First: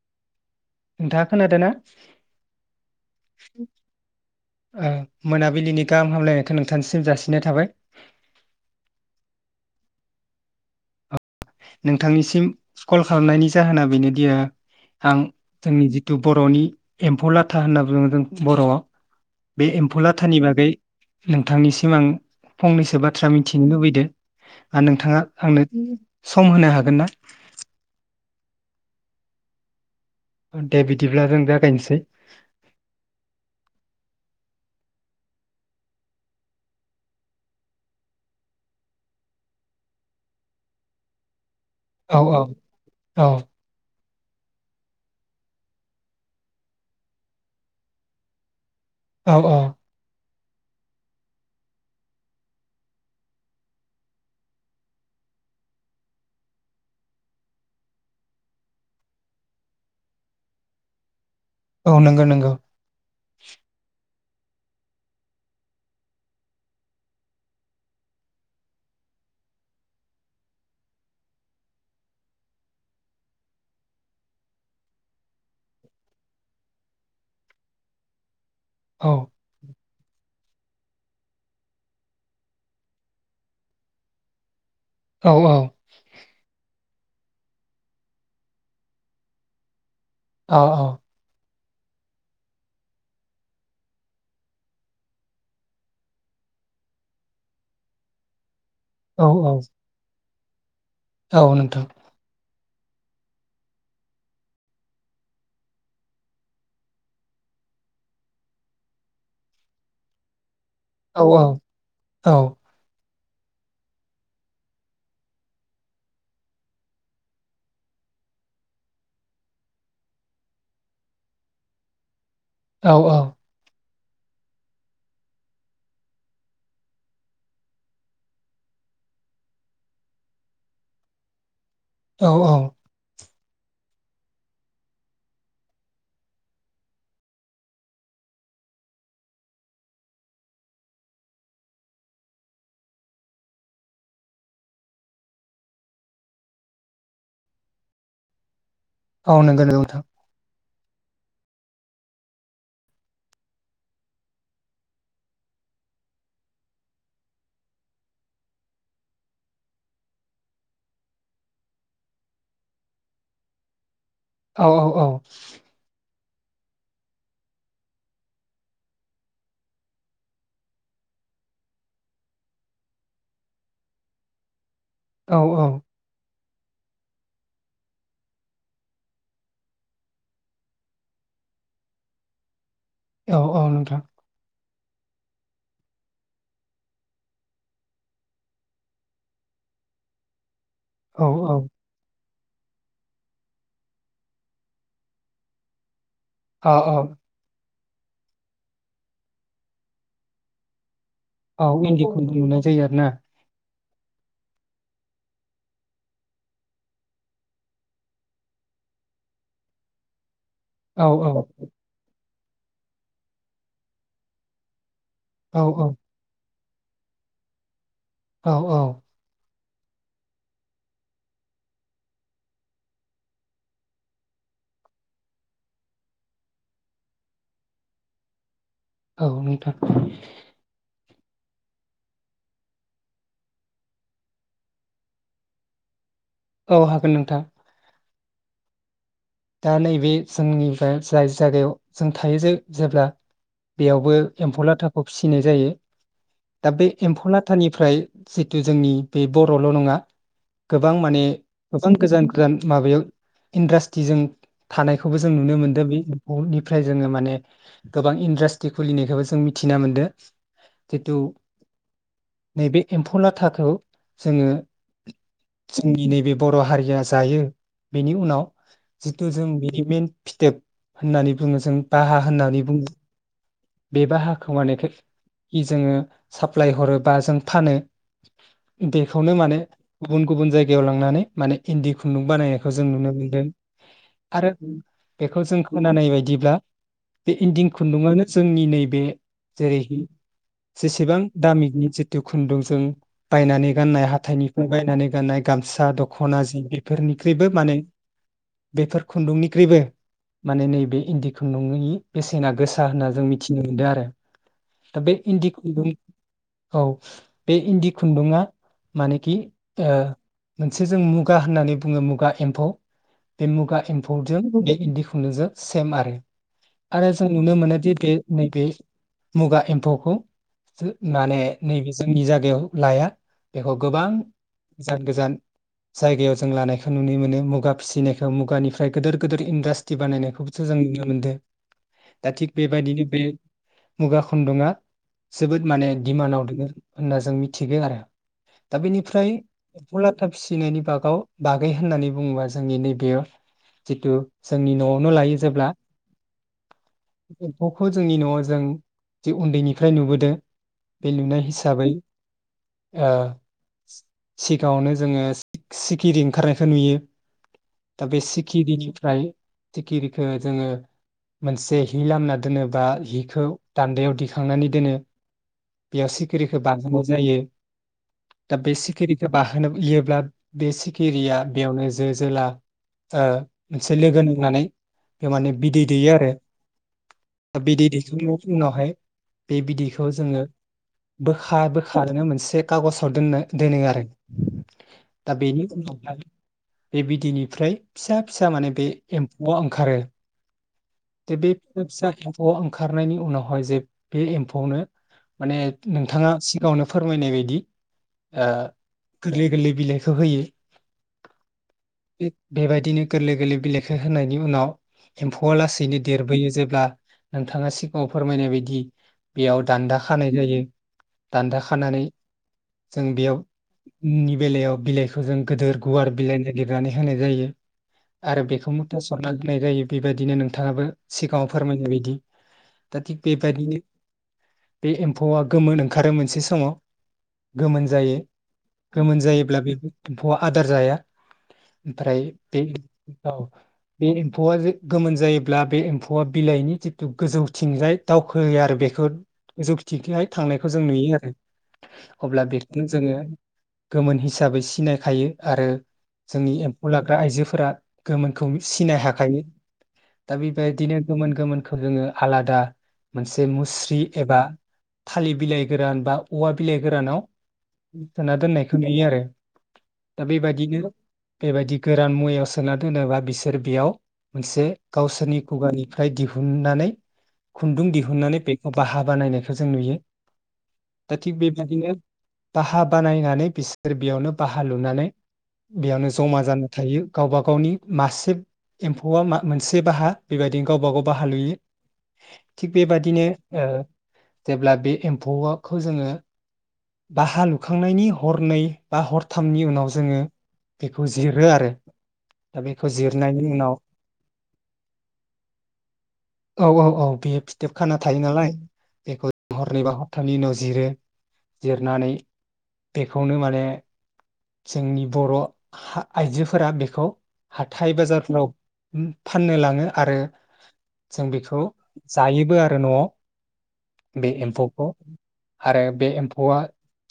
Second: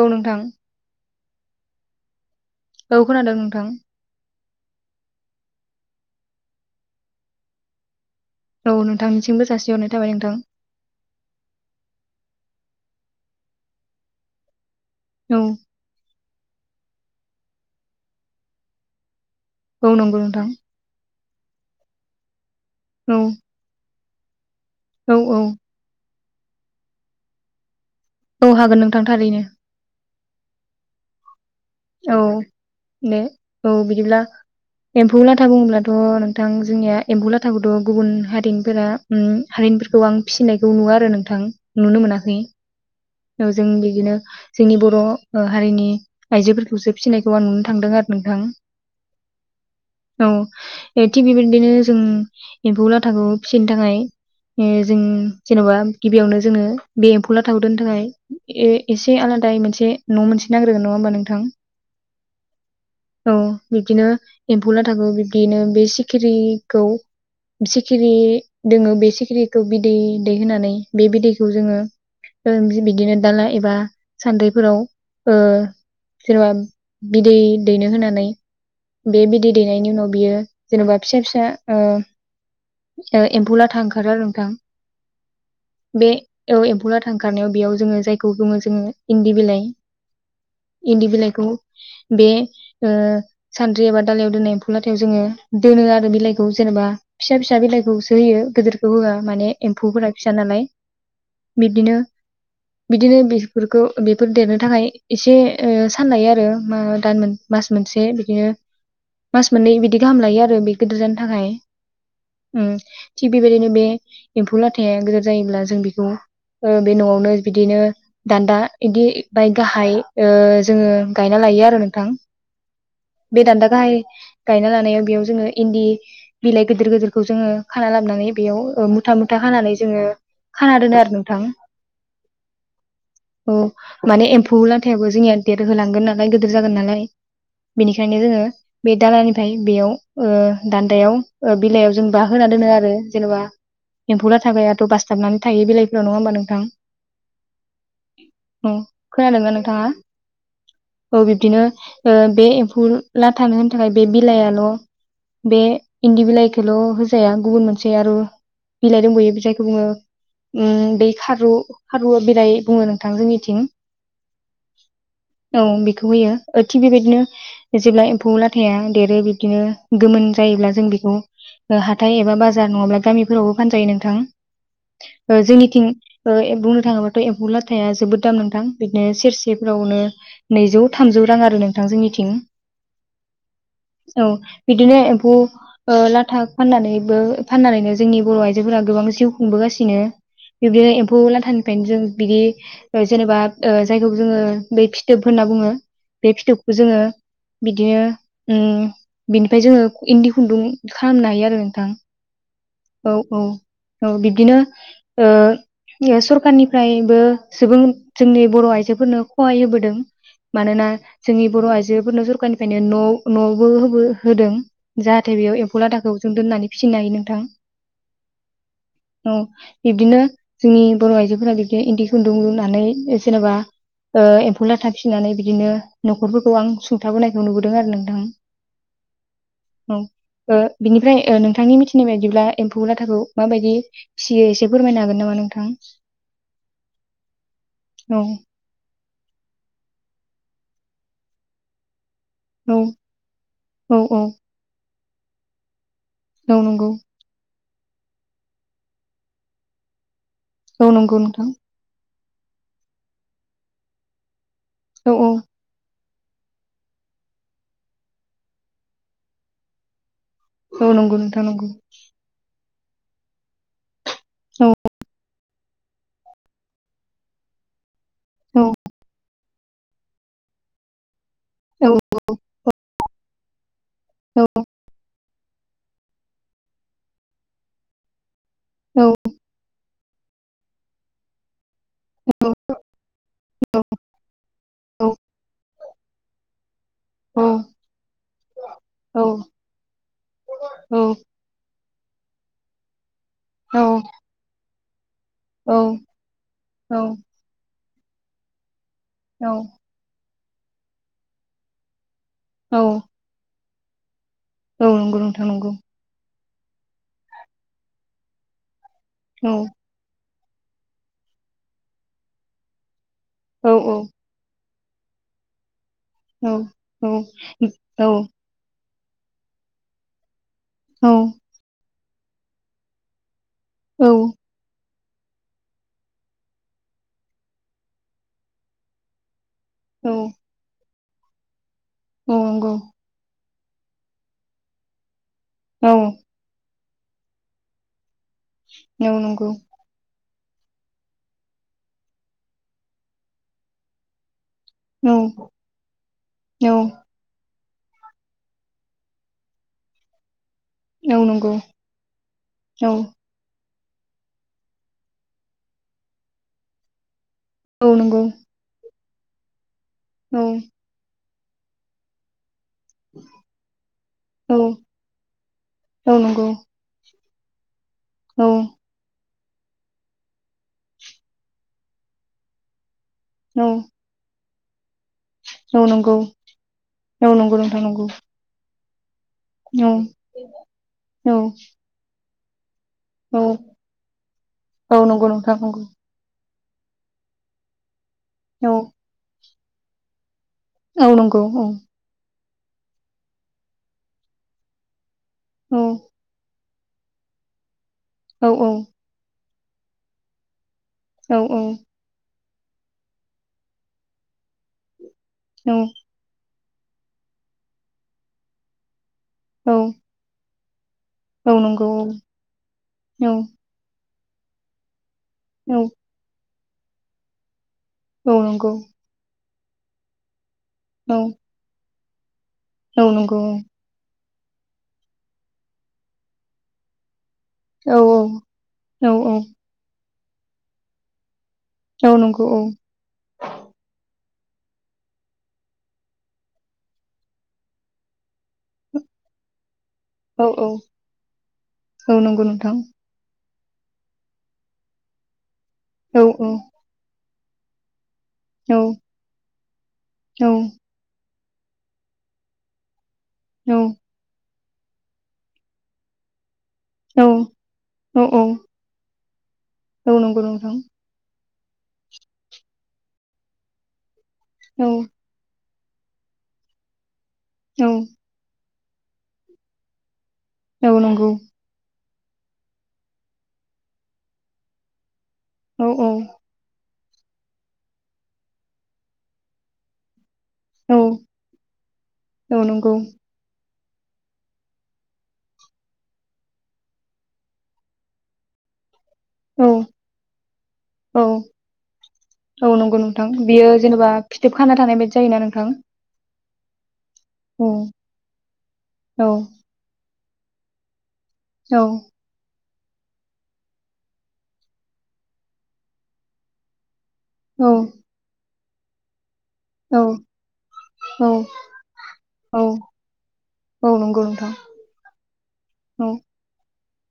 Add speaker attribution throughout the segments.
Speaker 1: औ नोंथां।
Speaker 2: नोंथाङा खोनादो ना?
Speaker 1: औ खोनादो नोंथां ।
Speaker 2: ओ मोनाबिलिनि गाहाम हामलायनायखो नोंथांनिसिम जासिनाय थाबाय ।
Speaker 1: औ नोंथांनिसिमबो जासिहरनाय थाबाय नोंथां ।
Speaker 2: नोंथांनिसिम कल खालामनायनि जाहोना बेनोदि ओ आं
Speaker 1: औ
Speaker 2: जोंनि जितु बर'नि एम्फौ लाथा होनना बुङो जों बर'आव बे
Speaker 1: औ
Speaker 2: एम्फु
Speaker 1: नंगौ
Speaker 2: लाथानि
Speaker 1: नोंथां
Speaker 2: बागै नोंथांनिसिम आं फंनैसो
Speaker 1: औ
Speaker 2: बाथ्रा मिथिनो लुबैदो आ
Speaker 1: औ
Speaker 2: नोंथाङा
Speaker 1: औ
Speaker 2: आंनो सम होनो हागोन ना?
Speaker 1: औ हागोन नोंथां थारैनो।
Speaker 2: दे बिदिब्ला रों दा
Speaker 1: औ दे औ बिदिब्ला एम्फौ लाथा बुङोब्लाथ' नोंथां जोंनिया एम्बु लाथाखौथ' गुबुन हारिनिफोरा उम हारिनिफोरखौ आं फिसिनायखौ नुवा आरो नोंथां । नुनो
Speaker 2: औ
Speaker 1: मोनाखै
Speaker 2: औ औ
Speaker 1: । औजों बिदिनो जोंनि बर' ओ हारिनि आइजोफोरखौसो फिसिनायखौ आं नुनो थांदों आरो नोंथां ।
Speaker 2: औ अ ।
Speaker 1: औ थिग बेबिद्बिनो जों एम्फौ लाथाखौ फिसिनो थाखाय ओ जों जेन'बा गिबियावनो जोङो बे एम्फौ लाथाखौ दोननो थाखाय ए एसे आलादायै मोनसे न' मोनसे नांग्रोगोन नङा ओमबा नोंथां?
Speaker 2: औ नोंगो नोंगौ ।
Speaker 1: औ बिब्दिनो एम्फौ लाथाखौ बिब्दिनो बे सिखिरिखौ सिखिरि दोङो बे सिखिरिखौ बिदै दै होनानै बे बिदैखौ जोङो ओ बिदिनो दाला एबा सान्द्रिफोराव ओ सोरबा बिदै दैनो होनानै
Speaker 2: औ
Speaker 1: बे बिदै दैनायनि उनाव बियो जेन'बा फिसा फिसा ओ ओ एम्फौलाथा ओंखारो आरो नोंथां ।
Speaker 2: औ
Speaker 1: बे एवएम्फौलाथा ओंखारनायाव बेयाव जोङो जायखौ गोमो जोङो इन्दि बिलाइ
Speaker 2: औ
Speaker 1: इन्दि बिलाइखौ बे ओ सान्द्रि एबा दालायाव दोननाय एम्फौ लाथायाव जोङो दोनो आरो बिलाइखौ जेनेबा फिसा फिसा बिलाइखौसो होयो गोदोर होआ
Speaker 2: औ
Speaker 1: माने एम्फौफोरा फिसानालाय ।
Speaker 2: औ नोंथां ।
Speaker 1: बिदिनो बेफोरखौ बेफोर देरनो थाखाय एसे ओ सान लायो आरो मा दान मोन मास मोनसे बिदिनो मास मोननै बिदि गाहाम लायो आरो बि गिदिर जानो
Speaker 2: औ
Speaker 1: थाखाय
Speaker 2: औ
Speaker 1: उम। थिग बेबायदिनो बे एम्फौ लाथाया गोदोर जायोब्ला जों बेखौ ओ बे न'आवनो बिदिनो दान्दा इदि बाय गाहाय ओ जोंङो गायना लायो आरो नोंथां।
Speaker 2: औ औ
Speaker 1: बेे दान्दा गाहाय गायना लानायाव बेयाव जोंङो इन्दि बिलाइ गिदिर गिदिरखौ जोंङो खाना लाबानै बेयाव ओ मुथा मुथा खानानै जोंङो खाना दोनो आरो नोंथां।
Speaker 2: औ औ।
Speaker 1: औ माने एम्फौ लाथायाबो जोंनिया देरहोलांगोन नालाय गिदिर जागोन नालाय बेनिखायनो जोंङो बे दालानिफ्राय बेयाव ओ दान्दायाव ओ बिलाइयाव जों बा होना दोनो आरो जेनबा एम्फौ लाथायाथ बासथाबनानै थायो बिलाइफोराव नङा होमबा नोंथां। [inaudible] उम
Speaker 2: औ
Speaker 1: खोनादोंना
Speaker 2: नंगौ नंगौ
Speaker 1: नोंथाङा?
Speaker 2: नोंथां
Speaker 1: औ बिब्दिनो ओ बे एम्फौ लाथानो होनो थाखाय बे बिलाइआल बे इन्दि बिलाइखौल होजाया गुबुन मोनसे आरो बिलाइ दंबोयो जायखौ बुङो उम बे खारौ। खारुवा बिलाइ बुङो नोंथां जोंनिथिं।
Speaker 2: औ औ औ।
Speaker 1: औ बेखौ होयो थिग बेबायदिनो जेब्ला एम्फौ लाथाया देरो बिबदिनो गोमोन जायोब्ला जों बेखौ हाथाय एबा बाजार नङाब्ला गामिफोरावबो फानजायो
Speaker 2: औ
Speaker 1: नोंथां।
Speaker 2: औ
Speaker 1: जोंनिथिं ओ ए बुंनो थाङोब्लाथ एम्फौ लाथाया जोबोद दाम नोंथां बिदिनो सेरसेफ्रावनो नैजौ थामजौ रां आरो नोंथां जोंनिथिं।
Speaker 2: औ औ नोंथां।
Speaker 1: औ बिदिनो एम्फौ ओ लाथा फाननानैबो फाननानैनो जोंनि बर' आइजोफोरा गोबां जिउ खुंबोगासिनो। बिदिनो
Speaker 2: औ औ
Speaker 1: एम्फौलाथानि बिदि जेनेबा ओ जायखौ जोंङो बै फिथोब होनना बुङो। बे
Speaker 2: औ
Speaker 1: फिथोबखौ
Speaker 2: औ
Speaker 1: जोंङो बिदिनो उम बिनिफ्राय जोंङो इन्दि खुन्दुं खालामनो हायो आरो
Speaker 2: औ
Speaker 1: नोंथां
Speaker 2: इन्दि खुन्दुं लुनाय जायो आरोना
Speaker 1: औ औ। औ बिब्दिनो ओ [unintelligible] सरखारनिफ्रायबो सुबुं जोंनि बर' आइजोफोरनो खहाय होबोदों। मानोना
Speaker 2: औ औ
Speaker 1: जोंनि बर' आइजोफोर नजोर दखाननिफ्रायनो न' न'आवबोहोबो होदों। जाहाथे
Speaker 2: औ
Speaker 1: बेयाव एम्फौलाथाखौ जों दोननानै फिसिनो हायो नोंथां।
Speaker 2: औ औ।
Speaker 1: बिबदिनो जोंनि बर' आइजो फोरा बिदिनो इन्दि खुन्दुं लुनानै जेनेबा ओ एम्फौ लाथा फिसिनानै बिदिनो न'खरफोरखौ आं सुंथाबोनायखौ नुबोदों आरो नोंथां।
Speaker 2: औ नोंथां।
Speaker 1: ओमफ्राय नोंथांनि मिथिनाय बायदिब्ला एम्फौ लाथाखौ माबायदि फिसियो एसे फोरमायनो हागोन नामा नोंथां?
Speaker 2: औ हागोन नोंथां।
Speaker 1: औ।
Speaker 2: दा नै बेे जोंनिफ्राय जाय जागायाव जों थायो
Speaker 1: औ
Speaker 2: जेब्ला
Speaker 1: औ
Speaker 2: बेयावबो
Speaker 1: औ
Speaker 2: एम्फौलाथा खौ फिसिनाय जायो
Speaker 1: औ
Speaker 2: दा बे
Speaker 1: नंगौ
Speaker 2: एम्फौला थानिफ्राय जितु जोंनि बे बरल नङा
Speaker 1: औ
Speaker 2: गोबां
Speaker 1: नंगौ
Speaker 2: माने
Speaker 1: नोंथां
Speaker 2: गोबां गोजान गोजान माबायाव इन्ड्रास थिजों
Speaker 1: औ
Speaker 2: थानायखौबो
Speaker 1: औ
Speaker 2: जों नुनो मोनदों बे निफ्राय जोङो माने गोबां इन्डास्ट्रि खुलिनायखौबो जों मिथिना मोनदों
Speaker 1: औ
Speaker 2: जिथु
Speaker 1: नंगौ नोंथां नंगौ।
Speaker 2: नैबे एम्फौ लाथाखौ जोङो
Speaker 1: औ
Speaker 2: जोंनि नैबे बर' हारिया जायो बेनि
Speaker 1: औ
Speaker 2: जिथु जों बि मिन फिथोब होननानै बुङो जों
Speaker 1: औ
Speaker 2: बाहा होननानै बुङो बे
Speaker 1: औ
Speaker 2: बाहाखौ माने [inaudible] जोङो साप्लाय हरोबा जों फानो
Speaker 1: औ
Speaker 2: बेेखौनो माने गुबुन गुबुन जायगायाव लांनानै माने इन्दि खुन्दुं बानायनायखौ जों नुनो मोनदों आरो बेखौ जों खोनानाय बायदिब्ला बे इन्दि खुन्दुङानो जोंनि नैबे
Speaker 1: औ
Speaker 2: जेरै [inaudible] जेसेबां दामिखनि जो बे खुन्दुंजों बायनानै गाननाय हाथाइनिखौ बायनानै गाननाय गामसा दख'ना जि
Speaker 1: औ
Speaker 2: बेफोरनिख्रुइबो माने बेफोर खुन्दुंनिख्रुइबो माने नैबे इन्दि खुंन्दुंनि बेसेना
Speaker 1: औ
Speaker 2: गोसा होनना मिथिनो मोनदों आरो
Speaker 1: औ
Speaker 2: दा बे
Speaker 1: नंगौ नोंथां
Speaker 2: इन्दि
Speaker 1: नंगौ
Speaker 2: खुन्दुं औ बे इन्दि खुन्दुंआ मानिखि
Speaker 1: औ
Speaker 2: ओ मोनसे जों मुगा होननानै बुङो मुगा एम्फौ। बे
Speaker 1: औ
Speaker 2: मुगा एम्फौजों इन्दि खुन्दुंजों सेम आरो
Speaker 1: औ
Speaker 2: आरो जों नुनो मोनोदि
Speaker 1: औ
Speaker 2: बे नैबे मुगा एम्फौखौ माने नैबे जोंनि जागायाव लाया बेखौ गोबां
Speaker 1: औ
Speaker 2: गोजान गोजान जायगायाव जों लानायखौ नुनो मोनो मुगा फिसिनायखौ मुगानिफ्राय गोदोर गोदोर इन्डास्ट्री
Speaker 1: औ
Speaker 2: बानायनायखौबोसो जों नुनो मोनो। मोनदो दा
Speaker 1: औ
Speaker 2: थिग
Speaker 1: नंगौ
Speaker 2: बेबायदिनो बे मुगा खुन्दुङा जोबोद माने
Speaker 1: औ
Speaker 2: दिमान्डआव दोङो। होनना जों मिथिगो आरो। दा बेनिफ्राय
Speaker 1: नंगौ
Speaker 2: मुला - थाब फिसिनायनि बागाव बागै होननानै बुङोबा जोंनि नैबेयो जिथु जोंनि नआवनो
Speaker 1: औ
Speaker 2: लायो जेब्ला
Speaker 1: औ
Speaker 2: एम्फौखौ जोंनि नआव जों जे उन्दैनिफ्राय नुबोदों। बे
Speaker 1: औ
Speaker 2: लुनाय
Speaker 1: नंगौ
Speaker 2: हिसाबै
Speaker 1: औ
Speaker 2: [inaudible] ओ सिगाङावनो जोङो सि-सिखिरि ओंखारनायखौ नुयो।
Speaker 1: औ
Speaker 2: दा बे
Speaker 1: नंगौ
Speaker 2: सिखिरिनि फ्राय सिखिरिखो
Speaker 1: औ
Speaker 2: जोङो मोनसे हि लामना दोनोब बा हिखौ दान्दायाव
Speaker 1: औ
Speaker 2: दिखांनानै दोनो बेयाव
Speaker 1: औ नंगौ
Speaker 2: सिखिरिखौ बानहोनाय जायो। [unintelligible]
Speaker 1: औ
Speaker 2: दा बे सेखिरि बाहोनो इयोब्ला बे सिखिरिया बेयावनो जो जोला ओ
Speaker 1: औ
Speaker 2: मोनसे लोगो नोंनानै बे माने बिदै
Speaker 1: औ
Speaker 2: दैयो
Speaker 1: नंगौ
Speaker 2: आरो
Speaker 1: औ नंगौ नोंथां नंगौ
Speaker 2: नावहाय बे
Speaker 1: औ
Speaker 2: बिदैखौ जोङो
Speaker 1: औ
Speaker 2: बोखा बोखानो मोनसे खागजाव दोननो
Speaker 1: औ
Speaker 2: दोनो आरो
Speaker 1: औ नंगौ
Speaker 2: दा
Speaker 1: नोंथां
Speaker 2: बेनि
Speaker 1: नंगौ
Speaker 2: उनावहाय बे बिदैनिफ्राय फिसा फिसा माने
Speaker 1: औ
Speaker 2: बे एम नआव ओंखारो
Speaker 1: औ नंगौ औ
Speaker 2: [unintelligible] ख' ओंखारनायनि उनावहाय जे बे एम्फौनो माने
Speaker 1: औ
Speaker 2: नोंथाङा सिगाङावनो फोरमायनाय बायदि
Speaker 1: औ
Speaker 2: ओ गोरलै गोरलै बिलाइखौ होयो
Speaker 1: औ औ
Speaker 2: बेबायदिनो गोरलै गोरलै बिलाेखौ होनायनि उनाव एम्फौआ
Speaker 1: औ
Speaker 2: लासैनो देरबोयो जेब्ला नोंथाङा सिगाङाव फोरमायनाय बायदि बेयाव
Speaker 1: औ
Speaker 2: दान्दा खानाय जायो।
Speaker 1: औ
Speaker 2: दान्दा
Speaker 1: नंगौ
Speaker 2: खानानै जों
Speaker 1: औ
Speaker 2: बेयाव नि बेलायाव बेलेग जों गोदो गुवार बिलाइनाय गिरनानै होनाय जायो।
Speaker 1: औ
Speaker 2: आरो
Speaker 1: नंगौ
Speaker 2: बेखौ मुथा सरनानै होनाय जायो बेबायदिनो नोंथाङाबो
Speaker 1: औ
Speaker 2: सिगाङाव फोरमायनाय बायदि दा
Speaker 1: औ
Speaker 2: थिग
Speaker 1: नंगौ औ
Speaker 2: बेबादिनो बे एम्फौआ गोमोन ओंखारो मोनसे समाव गोमोन
Speaker 1: औ
Speaker 2: जायो
Speaker 1: औ
Speaker 2: गोमोन जायोब्ला बेबो एम्फौआ आदार जाया
Speaker 1: औ
Speaker 2: ओमफ्राय
Speaker 1: नंगौ
Speaker 2: बे
Speaker 1: औ
Speaker 2: औ बे एम्फौआ गोमोन जायोब्ला बे एम्फौ [unintelligible] बिलाइनि जिथु गोजौथिंजाय दावखोयो आरो बेखौ गोजौ थिगैहाय
Speaker 1: औ
Speaker 2: थांनायखौ जों नुयो आरो
Speaker 1: औ नंगौ
Speaker 2: अब्ला
Speaker 1: नोंथां
Speaker 2: बेखौनो जोङो गोमोन हिसाबै सिनायखायो आरो।
Speaker 1: औ औ औ
Speaker 2: जोंनि एम्फौ लाग्रा आइजो फोरा गोमोनखौ
Speaker 1: औ
Speaker 2: सिनाय हाखायो दा
Speaker 1: औ
Speaker 2: बेबायदिनो गोमोन गोमोनखौ जोङो आलादा मोनसे मुस्रि एबा थालिर बिलाइ गोरान बा औवा बिलाइ गोरानाव
Speaker 1: औ
Speaker 2: जाना दोननायखौ नुयो आरो।
Speaker 1: औ
Speaker 2: दा
Speaker 1: नंगौ नोंथां।
Speaker 2: बेबायदिनो बेबायदि गोरान मुवायाव सोना दोनोबा बिसोर बेयाव मोनसे
Speaker 1: औ
Speaker 2: गावसोरनि खुगानि ओमफ्राय दिहुननानै खुन्दुं
Speaker 1: औ
Speaker 2: दिहुननानै बे अ बाहा बानायनायखौ जों नुयो
Speaker 1: औ
Speaker 2: दा
Speaker 1: नंगौ
Speaker 2: थिख बेबायदिनो बाहा बानायनानै बिसोर बेयावनो बाहा लुनानै
Speaker 1: औ औ
Speaker 2: बेयावनो जमा जाना थायो। गावबा गावनि मासे एम्फौआ मा मोनसे बाहा बेबायदि गावबा
Speaker 1: औ
Speaker 2: गावबा बाहा लुयो
Speaker 1: औ
Speaker 2: थिग
Speaker 1: नंगौ
Speaker 2: बेबादिनो जेब्ला बे एम्फौखौ जोङो बाहा लुखांनायनि हरनै बा हरथामनि
Speaker 1: औ
Speaker 2: उनाव जोङो बेखौ
Speaker 1: औ
Speaker 2: जिरो आरो दा
Speaker 1: औ
Speaker 2: बेखौ
Speaker 1: नंगौ नोंथां
Speaker 2: जिरनायनि
Speaker 1: बियो
Speaker 2: उनाव
Speaker 1: जेनेबा फिथोब खाना थानाय बायदि जायोना नोंथां
Speaker 2: औ औ औ। बे
Speaker 1: औ
Speaker 2: फिथोब खाना थायो नालाय
Speaker 1: औ
Speaker 2: बेखौ हरनै बा उनाव जिरो
Speaker 1: औ
Speaker 2: जिरनानै बेखौनो माने जोंनि बर' आइजोफोरा बेखौ
Speaker 1: औ
Speaker 2: हाथाइ बाजारफ्राव [unintelligible] फाननो लाङो आरो
Speaker 1: औ
Speaker 2: जों
Speaker 1: औ
Speaker 2: बेखौ जायोबो
Speaker 1: औ
Speaker 2: आरो न'आव
Speaker 1: औ नंगौ
Speaker 2: बे
Speaker 1: नोंथां
Speaker 2: एम्फौखौ आरो बे
Speaker 1: औ
Speaker 2: एम्फौआ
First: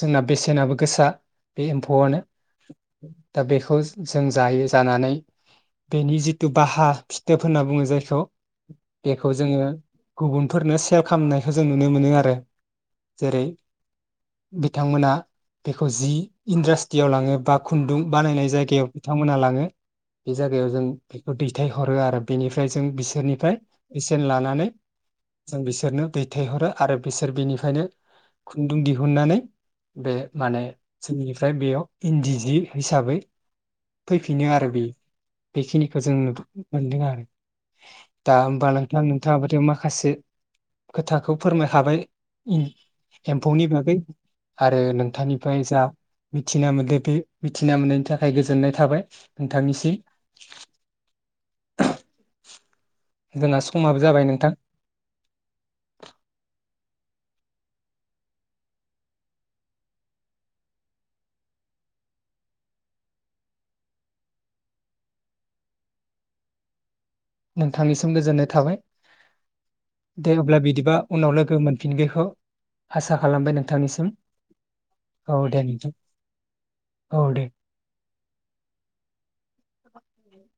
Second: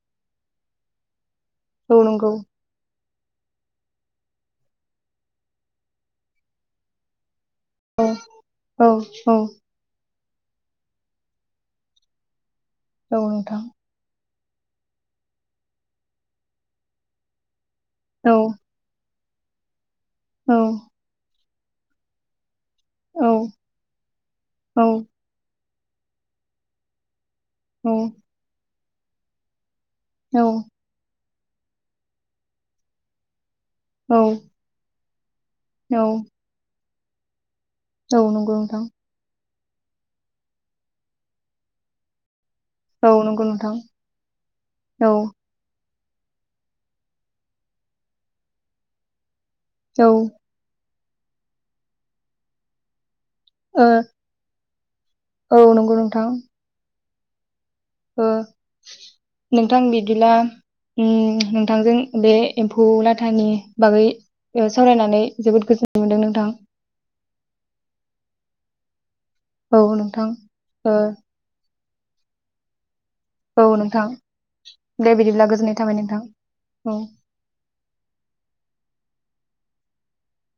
Speaker 2: जोंना बेसेनाबो गोसा
Speaker 1: औ
Speaker 2: फआनो
Speaker 1: नंगौ
Speaker 2: दा बेखौ ज-जों जायो जानानै बेनि जिथु बाहा फिथोब होनना बुङो
Speaker 1: औ
Speaker 2: जायखौ
Speaker 1: औ
Speaker 2: बेखौ
Speaker 1: औ
Speaker 2: जोङो गुबुनफोरनो सेल खालामनायखौ जों नुनो मोनो आरो
Speaker 1: औ
Speaker 2: जेरै
Speaker 1: नोंथां।
Speaker 2: बिथांमोना बेखौ जि इन्द्रासटियाव लाङो बा खुन्दुं
Speaker 1: औ
Speaker 2: बानायनाय जायगायाव । बिथांमोनहा लाङो। बे
Speaker 1: औ
Speaker 2: जागायाव जों बेखौ दै थाय हरो आरो बेनि फ्राय जों बिसोरनिफ्राय बेसेन लानानै
Speaker 1: औ
Speaker 2: बिसोरनो दैथायहरो आरो बिसो सोर बिनिफायनो दिहुननानै बे
Speaker 1: औ
Speaker 2: माने इनिफ्राय बेयाव इन्दि जि हिसाबै फैफिनो आरो बे बेखिनिखौ
Speaker 1: औ
Speaker 2: जों नुथ' मोनदों आरो
Speaker 1: औ
Speaker 2: दा
Speaker 1: नंगौ
Speaker 2: होमबा नोंथां नोंथांआबोथ' मा खासो खोथाखौ फोरमाय हाबाय
Speaker 1: औ
Speaker 2: ।
Speaker 1: नंगौ
Speaker 2: एम्फौनि
Speaker 1: नोंथां
Speaker 2: बागै आरो
Speaker 1: औ
Speaker 2: नोंथांनिफ्राय जा मिथिना मोनदो बे मिथिना मोननायनि थाखाय गोजोननाय थाबाय। नोंथांनिसिम । जोंहा
Speaker 1: ओ
Speaker 2: समाबो जाबाय नोंथां
Speaker 1: औ नंगौ नोंथां। ओ नोंथां बिदिब्ला उम नोंथांजों बे एम्फौ लाथानि बागै ओ सावरायनानै जोबोद गोजोननाय मोनदों नोंथां।
Speaker 2: नोंथांनिसिम गोजोननाय थाबाय।
Speaker 1: औ नोंथां
Speaker 2: दे अब्ला
Speaker 1: ओ
Speaker 2: बिदिबा उनाव लोगो मोन बिखौ
Speaker 1: औ नोंथां दे बिदिब्ला गोजोननाय थाबाय नोंथां औ
Speaker 2: [inaudible]